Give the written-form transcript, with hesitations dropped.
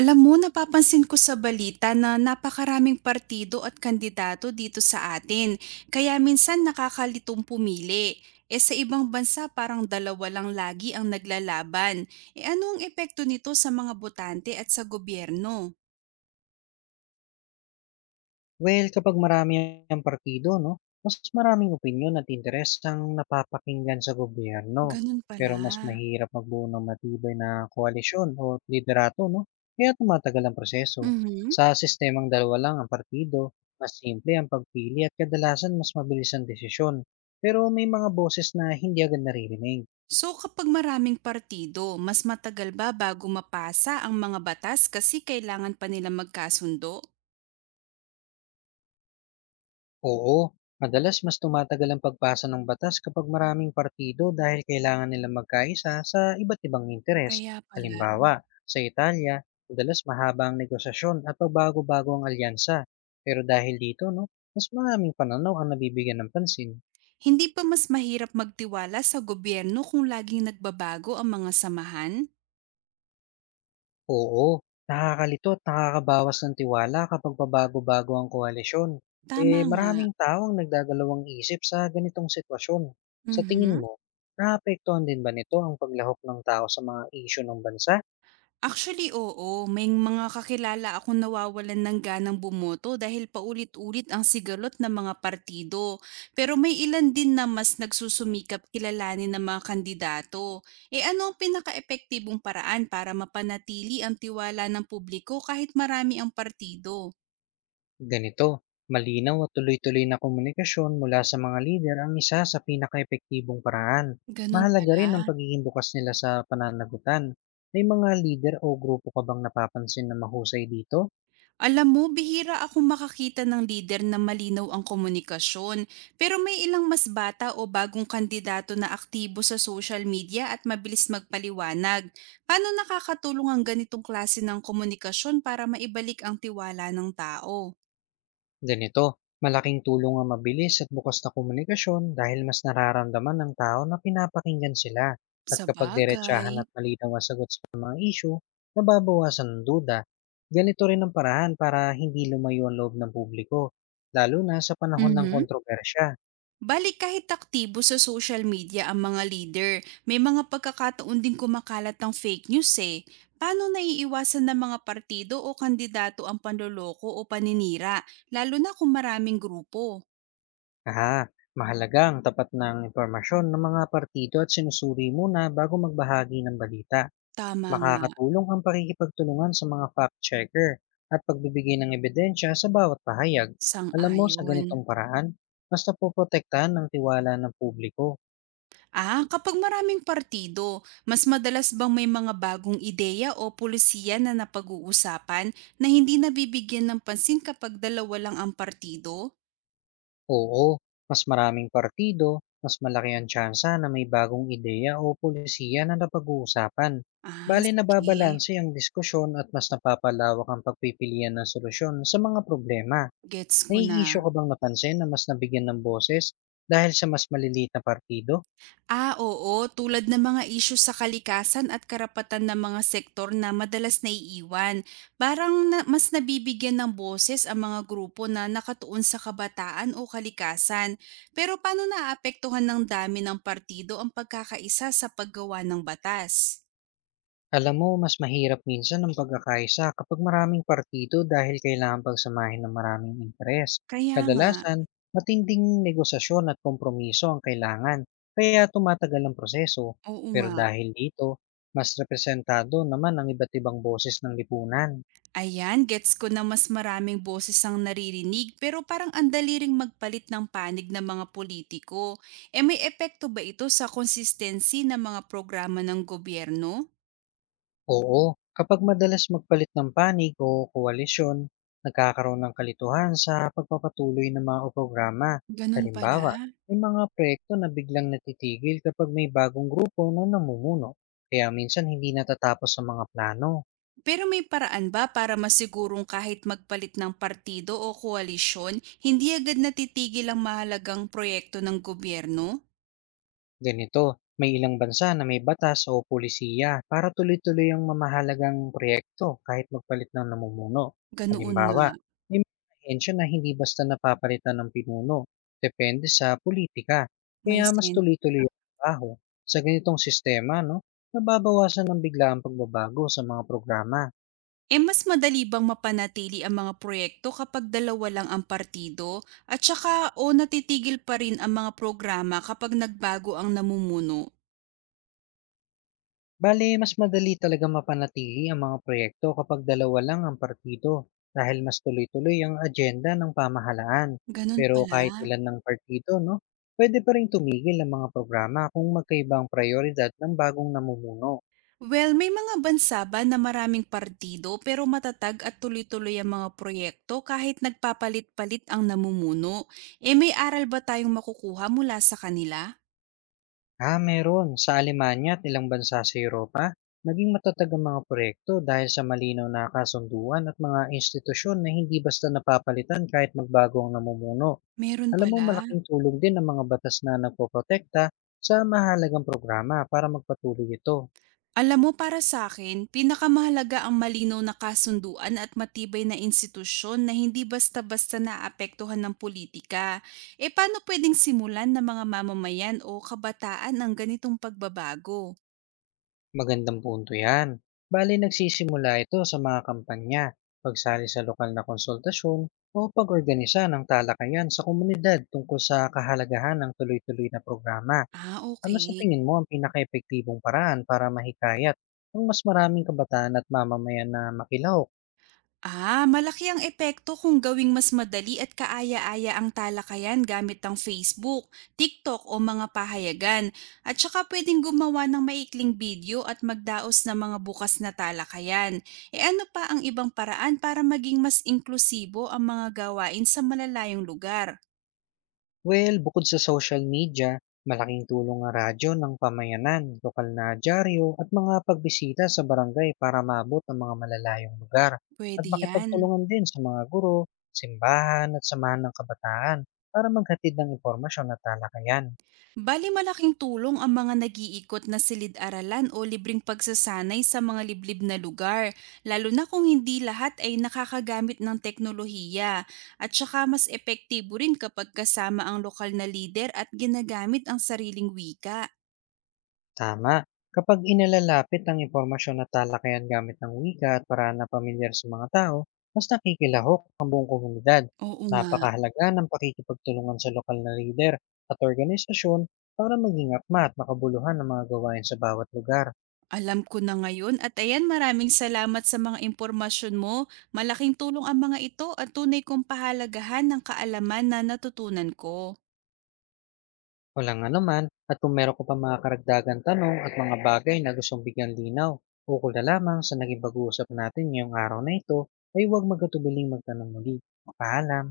Alam mo, napapansin ko sa balita na napakaraming partido at kandidato dito sa atin, kaya minsan nakakalitong pumili. E sa ibang bansa, parang dalawa lang lagi ang naglalaban. E ano ang epekto nito sa mga botante at sa gobyerno? Well, kapag marami ang partido, no, mas maraming opinyon at interes ang napapakinggan sa gobyerno. Ganun Pero pala. mas mahirap magbuo ng matibay na koalisyon o liderato, no? Kaya tumatagal ang proseso. Mhm. Sa sistemang dalawa lang ang partido, mas simple ang pagpili at kadalasan mas mabilis ang desisyon. Pero may mga boses na hindi agad naririnig. So kapag maraming partido, mas matagal ba bago mapasa ang mga batas kasi kailangan pa nila magkasundo? Oo, madalas mas tumatagal ang pagpasa ng batas kapag maraming partido dahil kailangan nilang magkaisa sa iba't ibang interes. Kaya pala. Halimbawa, sa Italia, madalas mahaba ang negosasyon at pagbago-bago ang alyansa. Pero dahil dito, no, mas maraming pananaw ang nabibigyan ng pansin. Hindi pa mas mahirap magtiwala sa gobyerno kung laging nagbabago ang mga samahan? Oo, nakakalito at nakakabawas ng tiwala kapag pabago-bago ang koalisyon. Tama Eh nga. maraming tao ang nagdadalawang isip sa ganitong sitwasyon. Sa tingin Mhm. mo, naapektuhan din ba nito ang paglahok ng tao sa mga isyu ng bansa? Actually, oo. May mga kakilala akong nawawalan ng ganang bumoto dahil paulit-ulit ang sigalot ng mga partido. Pero may ilan din na mas nagsusumikap kilalanin ng mga kandidato. E ano ang pinaka-epektibong paraan para mapanatili ang tiwala ng publiko kahit marami ang partido? Ganito, malinaw at tuloy-tuloy na komunikasyon mula sa mga lider ang isa sa pinakaepektibong paraan. Ganun Mahalaga pala. rin ang pagiging bukas nila sa pananagutan. May mga lider o grupo ka bang napapansin na mahusay dito? Alam mo, bihira akong makakita ng leader na malinaw ang komunikasyon. Pero may ilang mas bata o bagong kandidato na aktibo sa social media at mabilis magpaliwanag. Paano nakakatulong ang ganitong klase ng komunikasyon para maibalik ang tiwala ng tao? Ganito, malaking tulong ang mabilis at bukas na komunikasyon dahil mas nararamdaman ng tao na pinapakinggan sila, at Sa kapag diretsahan at bagay. malinaw ang sagot sa mga issue, nababawasan ang duda. Ganito rin ang paraan para hindi lumayo ang loob ng publiko, lalo na sa panahon ng Mhm. kontrobersya. Balik kahit aktibo sa social media ang mga leader, may mga pagkakataon din kumakalat ng fake news eh. Paano naiiwasan ng mga partido o kandidato ang panloloko o paninira, lalo na kung maraming grupo? Aha, mahalaga ang tapat ng impormasyon ng mga partido at sinusuri muna bago magbahagi ng balita. Tama nga, Makakatulong ang pakikipagtulungan sa mga fact-checker at pagbibigay ng ebidensya sa bawat pahayag. Alam mo, sa sang-ayon. ganitong paraan, mas napoprotektahan ng tiwala ng publiko. Ah, kapag maraming partido, mas madalas bang may mga bagong ideya o pulisiya na napag-uusapan na hindi nabibigyan ng pansin kapag dalawa lang ang partido? Oo, mas maraming partido, mas malaki ang tsansa na may bagong ideya o polisiya na napag-uusapan. Ah, Bali sige. nababalanse ang diskusyon at mas napapalawak ang pagpipilian ng solusyon sa mga problema. Gets ko May na. isyo ka bang napansin na mas nabigyan ng boses dahil sa mas maliliit na partido? Ah, oo, tulad ng mga isyu sa kalikasan at karapatan ng mga sektor na madalas naiiwan. Parang na, mas nabibigyan ng boses ang mga grupo na nakatuon sa kabataan o kalikasan. Pero paano naapektuhan ng dami ng partido ang pagkakaisa sa paggawa ng batas? Alam mo, mas mahirap minsan ang pagkakaisa kapag maraming partido dahil kailangan pagsamahin ng maraming interes. Kaya nga, Kadalasan, matinding negosasyon at kompromiso ang kailangan, kaya tumatagal ang proseso. oo Pero nga. dahil dito, mas representado naman ang iba't ibang boses ng lipunan. Ayan, gets ko na mas maraming boses ang naririnig pero parang ang dali ring magpalit ng panig ng mga politiko. E may epekto ba ito sa consistency ng mga programa ng gobyerno? Oo, kapag madalas magpalit ng panig o koalisyon, nagkakaroon ng kalituhan sa pagpapatuloy ng mga programa. Ganun pala. Halimbawa, may mga proyekto na biglang natitigil kapag may bagong grupo na namumuno, kaya minsan hindi natatapos ang mga plano. Pero may paraan ba para masigurong kahit magpalit ng partido o koalisyon, hindi agad natitigil ang mahalagang proyekto ng gobyerno? Ganito, may ilang bansa na may batas o pulisiya para tuloy-tuloy ang mamahalagang proyekto kahit magpalit ng namumuno. Ganoon nga, Halimbawa, may mga ahensya na hindi basta napapalitan ng pinuno, depende sa politika, may kaya mas sense. tuloy-tuloy ang trabaho. Sa ganitong sistema, no, nababawasan ng bigla ang pagbabago sa mga programa. Eh, mas madali bang mapanatili ang mga proyekto kapag dalawa lang ang partido? At saka, o natitigil pa rin ang mga programa kapag nagbago ang namumuno? Bale, mas madali talaga mapanatili ang mga proyekto kapag dalawa lang ang partido dahil mas tuloy-tuloy ang agenda ng pamahalaan. Ganun Pero pala. kahit ilan ng partido, no, pwede pa rin tumigil ang mga programa kung magkaiba ang prioridad ng bagong namumuno. Well, may mga bansa ba na maraming partido pero matatag at tuloy-tuloy ang mga proyekto kahit nagpapalit-palit ang namumuno? Eh, may aral ba tayong makukuha mula sa kanila? Ah, meron. Sa Alemanya at ilang bansa sa Europa, naging matatag ang mga proyekto dahil sa malinaw na kasunduan at mga institusyon na hindi basta napapalitan kahit magbago ang namumuno. Meron Alam mo, pala. malaking tulong din ang mga batas na nagpoprotekta sa mahalagang programa para magpatuloy ito. Alam mo, para sa akin, pinakamahalaga ang malinaw na kasunduan at matibay na institusyon na hindi basta-basta naapektuhan ng politika. E paano pwedeng simulan ng mga mamamayan o kabataan ang ganitong pagbabago? Magandang punto yan. Bali nagsisimula ito sa mga kampanya, pagsali sa lokal na konsultasyon o pag-organisa ng talakayan sa komunidad tungkol sa kahalagahan ng tuloy-tuloy na programa. Ah, Ano sa okay. tingin mo ang pinaka paraan para mahikayat ang mas maraming kabataan at mamamayan na makilaw. Ah, malaki ang epekto kung gawing mas madali at kaaya-aya ang talakayan gamit ang Facebook, TikTok o mga pahayagan. At saka pwedeng gumawa ng maikling video at magdaos ng mga bukas na talakayan. E ano pa ang ibang paraan para maging mas inklusibo ang mga gawain sa malalayong lugar? Well, bukod sa social media, malaking tulong ang radyo ng pamayanan, lokal na dyaryo at mga pagbisita sa barangay para maabot ang mga malalayong lugar at Pwede yan. makipagtulungan din sa mga guro, simbahan at samahan ng kabataan para maghatid ng impormasyon at talakayan. Bali malaking tulong ang mga nag-iikot na silid-aralan o libreng pagsasanay sa mga liblib na lugar, lalo na kung hindi lahat ay nakakagamit ng teknolohiya. At saka mas epektibo rin kapag kasama ang lokal na lider at ginagamit ang sariling wika. Tama, kapag inalalapit ang impormasyon at talakayan gamit ng wika at paraan na pamilyar sa mga tao, mas nakikilahok komunidad. Oo nga, Napakahalaga ng pakikipagtulungan sa lokal na leader at organisasyon para maging akma at makabuluhan ang mga gawain sa bawat lugar. alam ko na ngayon at ayan maraming salamat sa mga impormasyon mo. Malaking tulong ang mga ito at tunay kong pahalagahan ng kaalaman na natutunan ko. Walang anuman, at kung meron ko pa mga karagdagan tanong at mga bagay na gustong bigyan linaw, ukol na lamang sa naging pag-uusap natin ngayong araw na ito ay huwag magkatubiling magtanong muli. Paalam!